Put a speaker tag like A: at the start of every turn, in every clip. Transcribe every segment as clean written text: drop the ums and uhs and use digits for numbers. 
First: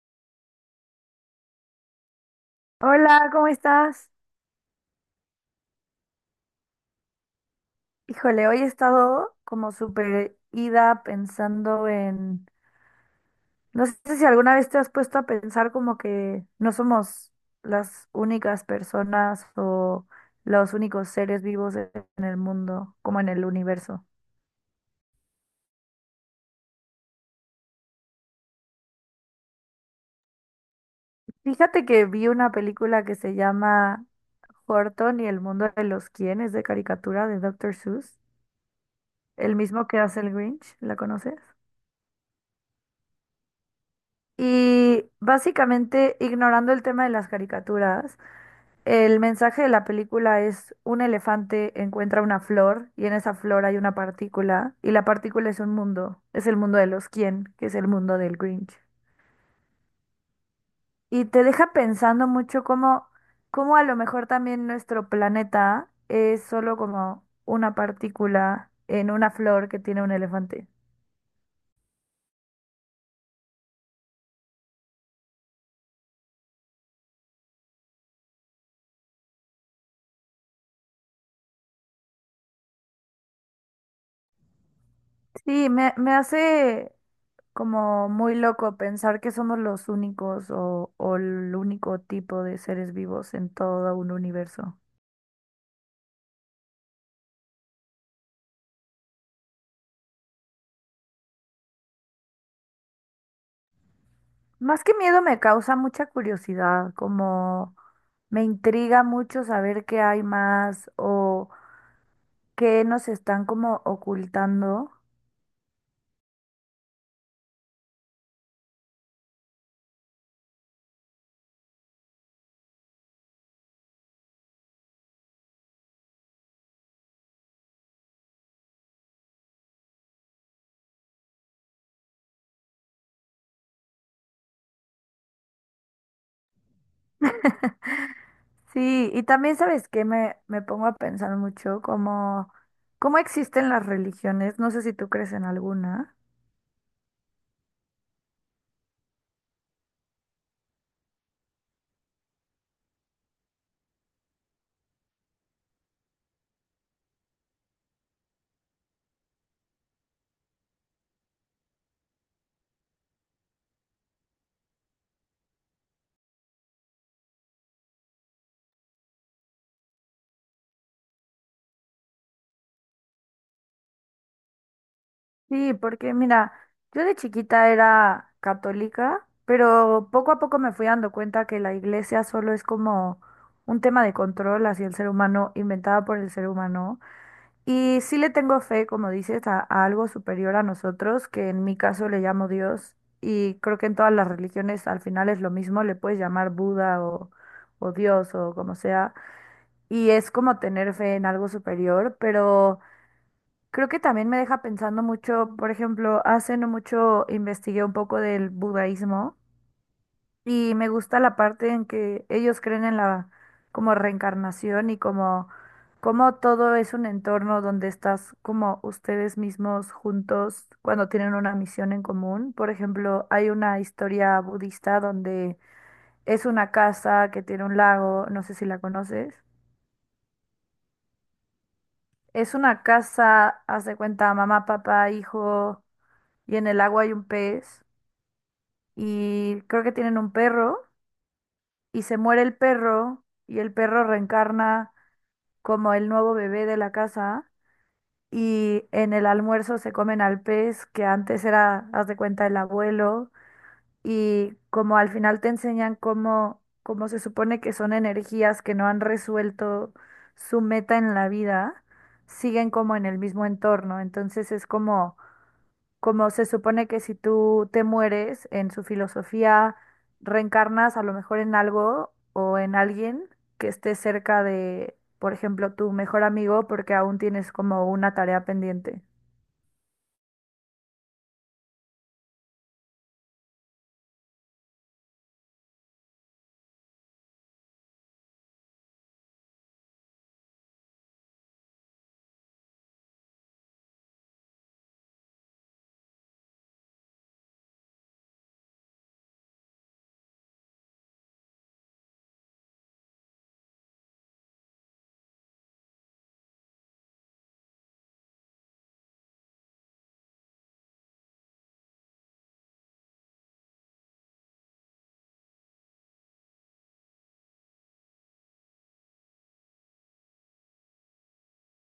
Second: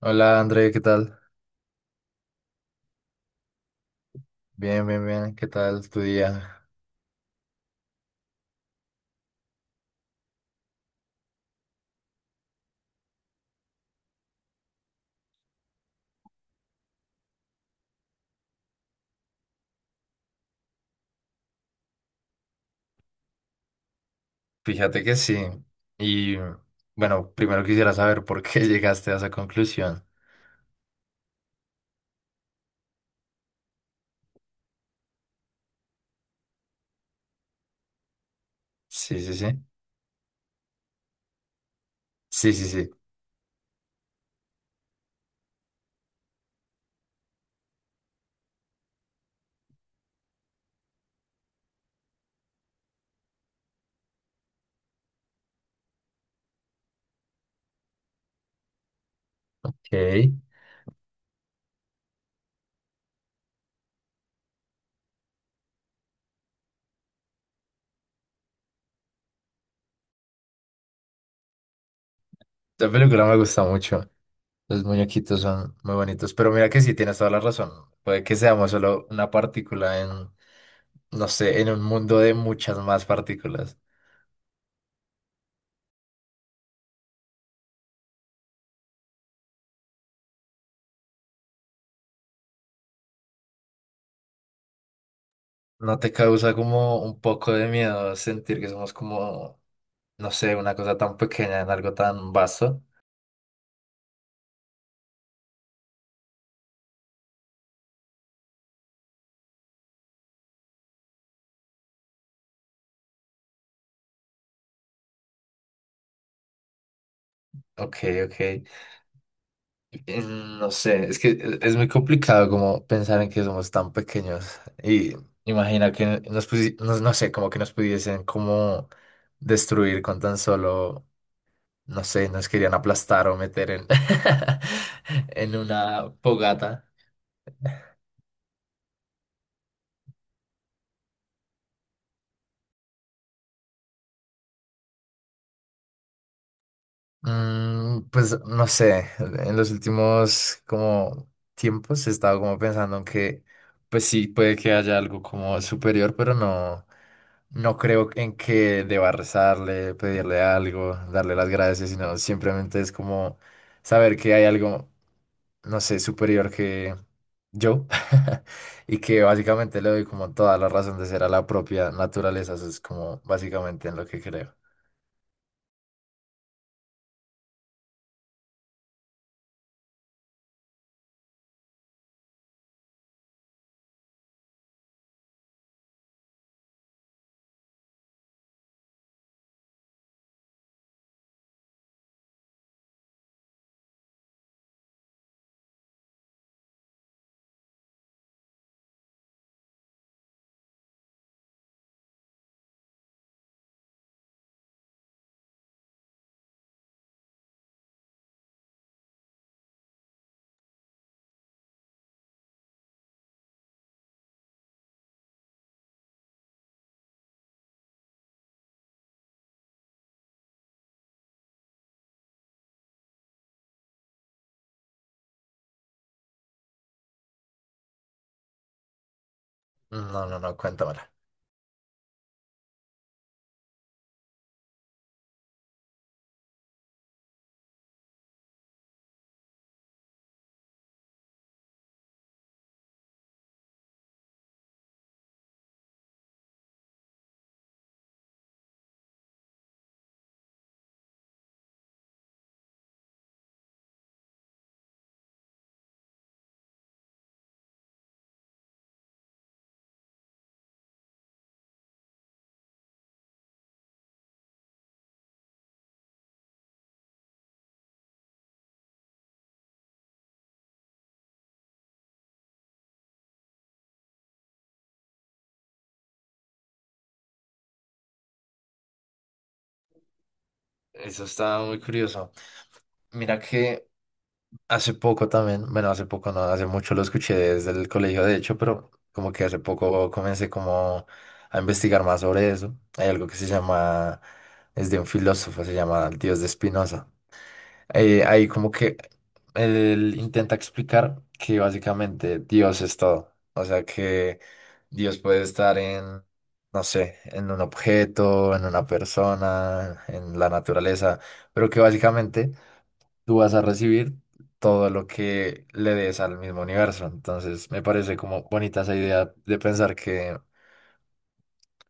A: Hola André, ¿qué tal?
B: Hola, ¿cómo estás?
A: Bien, bien, bien, ¿qué tal tu día?
B: Híjole, hoy he estado como súper ida pensando en... No sé si alguna vez te has puesto a pensar como que no somos las únicas personas o los únicos seres vivos en el mundo, como en el universo.
A: Fíjate que sí. Y bueno, primero quisiera saber por qué llegaste a esa conclusión.
B: Fíjate que vi una película que se llama Horton y el mundo de los quién, es de caricatura de Doctor Seuss,
A: Sí, sí, sí.
B: el mismo que hace el Grinch, ¿la conoces?
A: Sí, sí, sí.
B: Y básicamente, ignorando el tema de las caricaturas, el mensaje de la película es un elefante encuentra una flor y en esa flor hay una partícula y la partícula es un mundo, es el mundo de los quién, que es el mundo del Grinch.
A: Ok. Esta
B: Y te deja pensando mucho cómo, cómo a lo mejor también nuestro planeta es solo como una partícula en una flor que tiene un elefante.
A: película me gusta mucho. Los muñequitos son muy bonitos. Pero mira que sí, tienes toda la razón. Puede que seamos solo una partícula en, no sé, en un mundo de muchas más partículas.
B: Sí, me hace como muy loco pensar que somos los únicos o el único tipo de seres vivos en todo un universo.
A: ¿No te causa como un poco de miedo sentir que somos como, no sé, una cosa tan pequeña en algo tan vasto?
B: Más que miedo me causa mucha curiosidad, como me intriga mucho saber qué hay más o qué nos están como ocultando.
A: Ok, ok. Eh, No sé, es que es muy complicado como pensar en que somos tan pequeños. Y imagina que no, no sé, como que nos pudiesen como destruir con tan solo, no sé, nos querían aplastar o meter en, en una fogata.
B: Sí, y también sabes que me pongo a pensar mucho como cómo existen las religiones, no sé si tú crees en alguna.
A: Mm, pues no sé, en los últimos como tiempos he estado como pensando en que pues sí puede que haya algo como superior, pero no, no creo en que deba rezarle, pedirle algo, darle las gracias, sino simplemente es como saber que hay algo, no sé, superior que yo y que básicamente le doy como toda la razón de ser a la propia naturaleza, eso es como básicamente en lo que creo.
B: Sí, porque mira, yo de chiquita era católica, pero poco a poco me fui dando cuenta que la iglesia solo es como un tema de control hacia el ser humano, inventada por el ser humano. Y sí le tengo fe, como dices, a algo superior a nosotros, que en mi caso le llamo Dios. Y creo que en todas las religiones al final es lo mismo, le puedes llamar Buda o Dios o como sea. Y es como tener fe en algo superior, pero... Creo que también me deja pensando mucho, por ejemplo, hace no mucho investigué un poco del budaísmo y me gusta la parte en que ellos creen en la como reencarnación y como, como todo es un entorno donde estás como ustedes mismos juntos cuando tienen una misión en común. Por ejemplo, hay una historia budista donde es una casa que tiene un lago, no sé si la conoces.
A: No, no, no, cuéntamela.
B: Es una casa, haz de cuenta, mamá, papá, hijo. Y en el agua hay un pez y creo que tienen un perro y se muere el perro y el perro reencarna como el nuevo bebé de la casa y en el almuerzo se comen al pez que antes era, haz de cuenta, el abuelo y como al final te enseñan cómo, cómo se supone que son energías que no han resuelto su meta en la vida, siguen como en el mismo entorno, entonces es como, como se supone que si tú te mueres, en su filosofía reencarnas a lo mejor en algo o en alguien que esté cerca de, por ejemplo, tu mejor amigo porque aún tienes como una tarea pendiente.
A: Eso está muy curioso. Mira que hace poco también, bueno, hace poco no, hace mucho lo escuché desde el colegio, de hecho, pero como que hace poco comencé como a investigar más sobre eso. Hay algo que se llama, es de un filósofo, se llama el Dios de Spinoza. Ahí como que él intenta explicar que básicamente Dios es todo. O sea que Dios puede estar en, no sé, en un objeto, en una persona, en la naturaleza, pero que básicamente tú vas a recibir todo lo que le des al mismo universo. Entonces, me parece como bonita esa idea de pensar que,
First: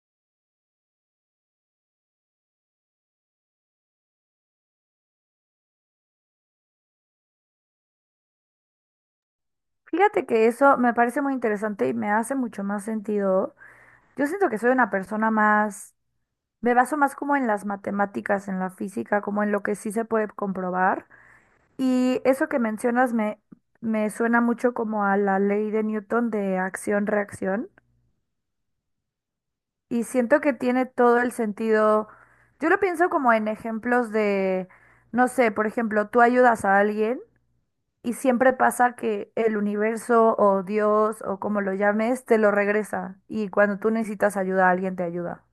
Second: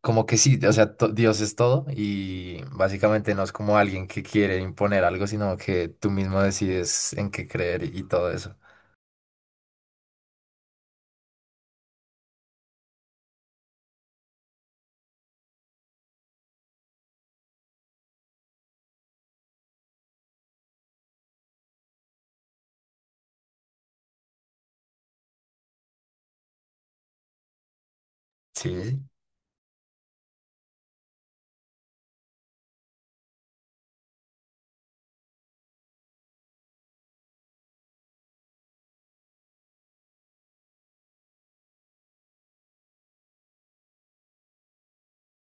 A: como que sí, o sea, Dios es todo y básicamente no es como alguien que quiere imponer algo, sino que tú mismo decides en qué creer y todo eso.
B: Fíjate que eso me parece muy interesante y me hace mucho más sentido. Yo siento que soy una persona más, me baso más como en las matemáticas, en la física, como en lo que sí se puede comprobar. Y eso que mencionas me suena mucho como a la ley de Newton de acción-reacción
A: Sí,
B: y siento que tiene todo el sentido. Yo lo pienso como en ejemplos de, no sé, por ejemplo, tú ayudas a alguien y siempre pasa que el universo o Dios o como lo llames te lo regresa y cuando tú necesitas ayuda alguien te ayuda.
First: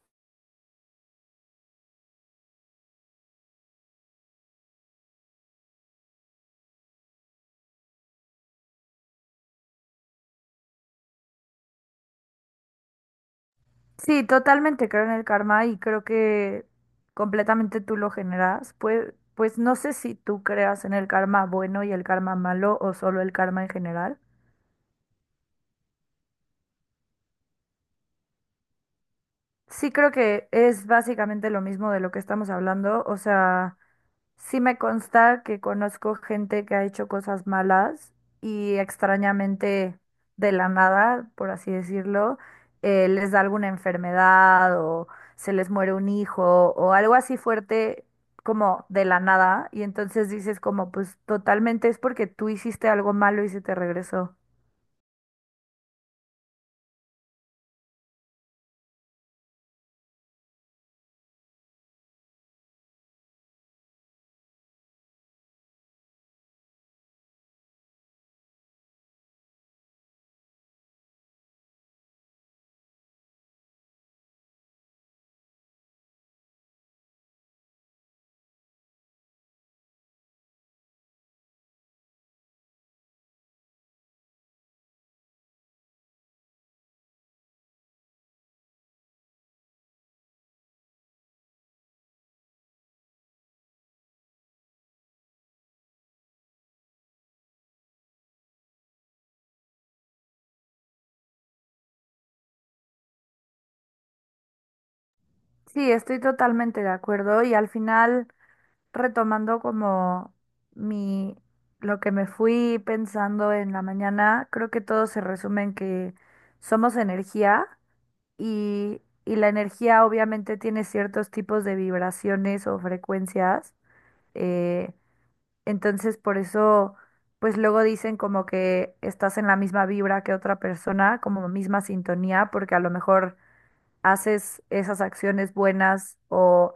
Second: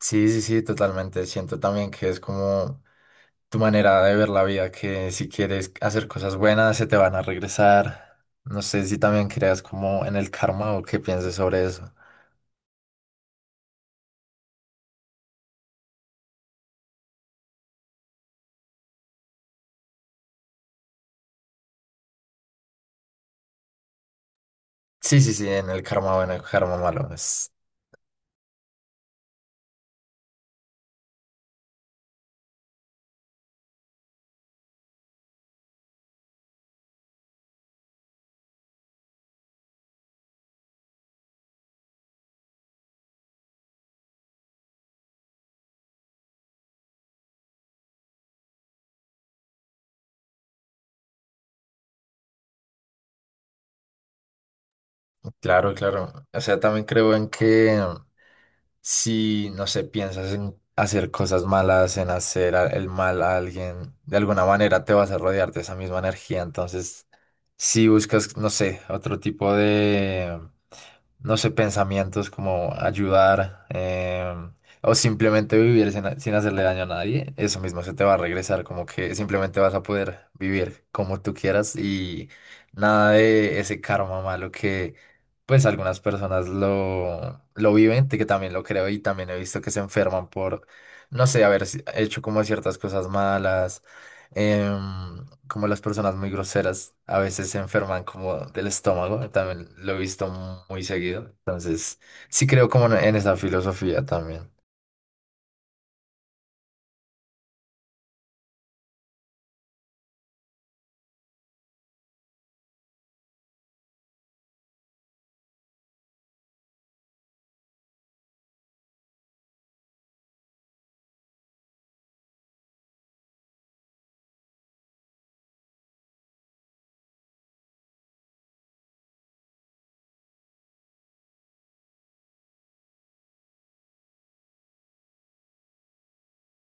A: sí, sí, sí, totalmente. Siento también que es como tu manera de ver la vida, que si quieres hacer cosas buenas, se te van a regresar. No sé si también creas como en el karma o qué pienses sobre eso.
B: Sí, totalmente creo en el karma y creo que completamente tú lo generas. Pues no sé si tú creas en el karma bueno y el karma malo o solo el karma en general.
A: Sí, sí, sí, en el karma bueno, el karma malo. Es,
B: Sí creo que es básicamente lo mismo de lo que estamos hablando, o sea... Sí me consta que conozco gente que ha hecho cosas malas y extrañamente de la nada, por así decirlo, les da alguna enfermedad o se les muere un hijo o algo así fuerte como de la nada y entonces dices como pues totalmente es porque tú hiciste algo malo y se te regresó.
A: claro, claro. O sea, también creo en que si, no sé, piensas en hacer cosas malas, en hacer el mal a alguien, de alguna manera te vas a rodear de esa misma energía. Entonces, si buscas, no sé, otro tipo, no sé, pensamientos como ayudar, o simplemente vivir sin, sin hacerle daño a nadie, eso mismo se te va a regresar, como que simplemente vas a poder vivir como tú quieras y nada de ese karma malo que pues algunas personas lo viven, que también lo creo y también he visto que se enferman por, no sé, haber hecho como ciertas cosas malas, como las personas muy groseras a veces se enferman como del estómago, también lo he visto muy seguido. Entonces, sí creo como en esa filosofía también.
B: Sí, estoy totalmente de acuerdo y al final... retomando como mi, lo que me fui pensando en la mañana, creo que todo se resume en que somos energía y la energía obviamente tiene ciertos tipos de vibraciones o frecuencias. eh, entonces por eso, pues luego dicen como que estás en la misma vibra que otra persona, como misma sintonía, porque a lo mejor haces esas acciones buenas o,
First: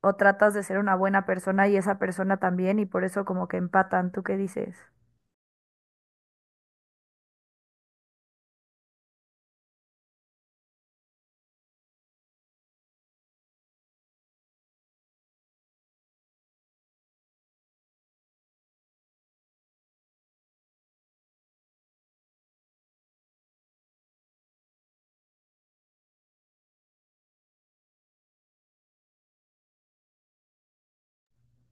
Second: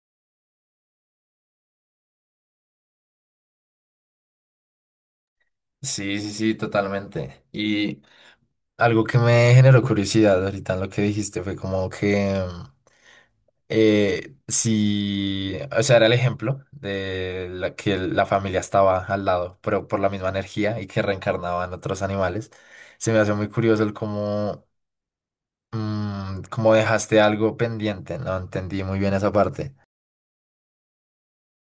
B: o tratas de ser una buena persona y esa persona también y por eso como que empatan. ¿Tú qué dices?
A: Sí, sí, sí, totalmente. Y algo que me generó curiosidad ahorita en lo que dijiste fue como que si, o sea, era el ejemplo de la que la familia estaba al lado, pero por la misma energía y que reencarnaban otros animales. Se me hace muy curioso el cómo. Mm, como dejaste algo pendiente, no entendí muy bien esa parte.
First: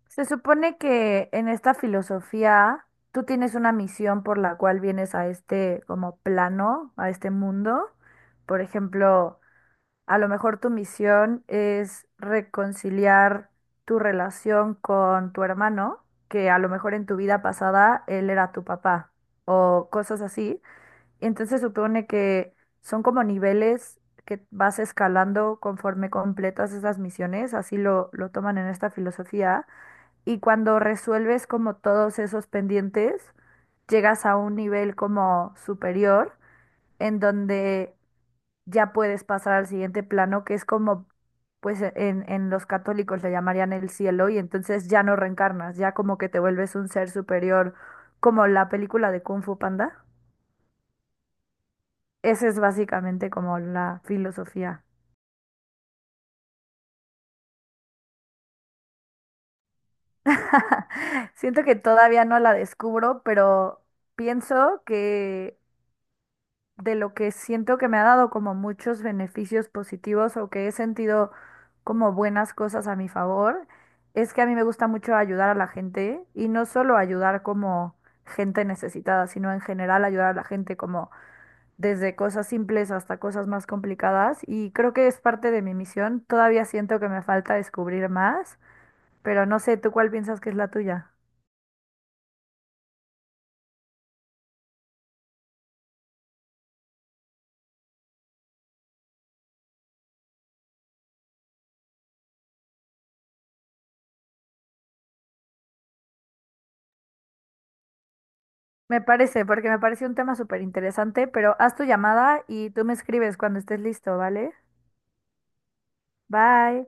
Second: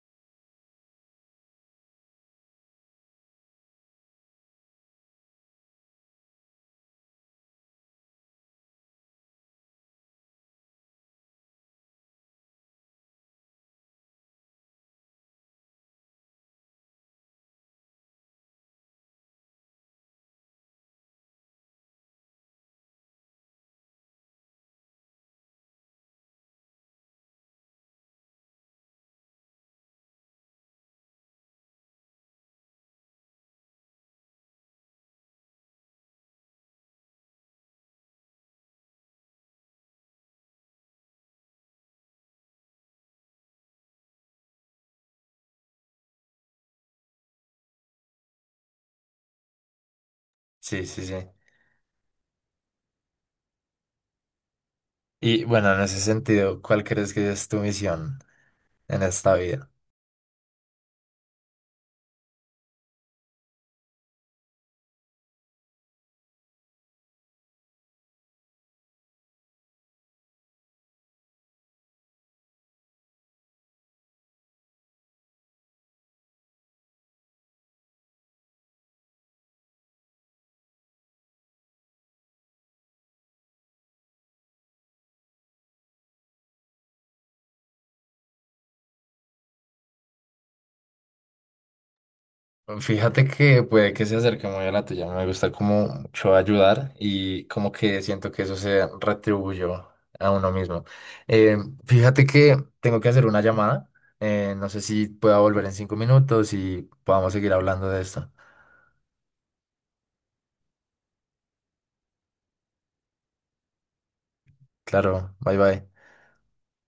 B: Se supone que en esta filosofía tú tienes una misión por la cual vienes a este como plano, a este mundo. Por ejemplo, a lo mejor tu misión es reconciliar tu relación con tu hermano, que a lo mejor en tu vida pasada él era tu papá o cosas así. Entonces supone que son como niveles que vas escalando conforme completas esas misiones, así lo toman en esta filosofía. Y cuando resuelves como todos esos pendientes, llegas a un nivel como superior, en donde ya puedes pasar al siguiente plano, que es como, pues en los católicos le llamarían el cielo, y entonces ya no reencarnas, ya como que te vuelves un ser superior, como la película de Kung Fu Panda.
A: Sí, sí, sí.
B: Esa es básicamente como la filosofía.
A: Y bueno, en ese sentido, ¿cuál crees que es tu misión en esta vida?
B: Siento que todavía no la descubro, pero pienso que de lo que siento que me ha dado como muchos beneficios positivos o que he sentido como buenas cosas a mi favor, es que a mí me gusta mucho ayudar a la gente y no solo ayudar como gente necesitada, sino en general ayudar a la gente como desde cosas simples hasta cosas más complicadas y creo que es parte de mi misión. Todavía siento que me falta descubrir más. Pero no sé, ¿tú cuál piensas que es la tuya?
A: Fíjate que puede que se acerque muy a la tuya. Me gusta como mucho ayudar y como que siento que eso se retribuyó a uno mismo. Eh, Fíjate que tengo que hacer una llamada. No sé si pueda volver en 5 minutos y podamos seguir hablando de esto.
B: Me parece, porque me parece un tema súper interesante, pero haz tu llamada y tú me escribes cuando estés listo, ¿vale?
A: Claro, bye bye.
B: Bye.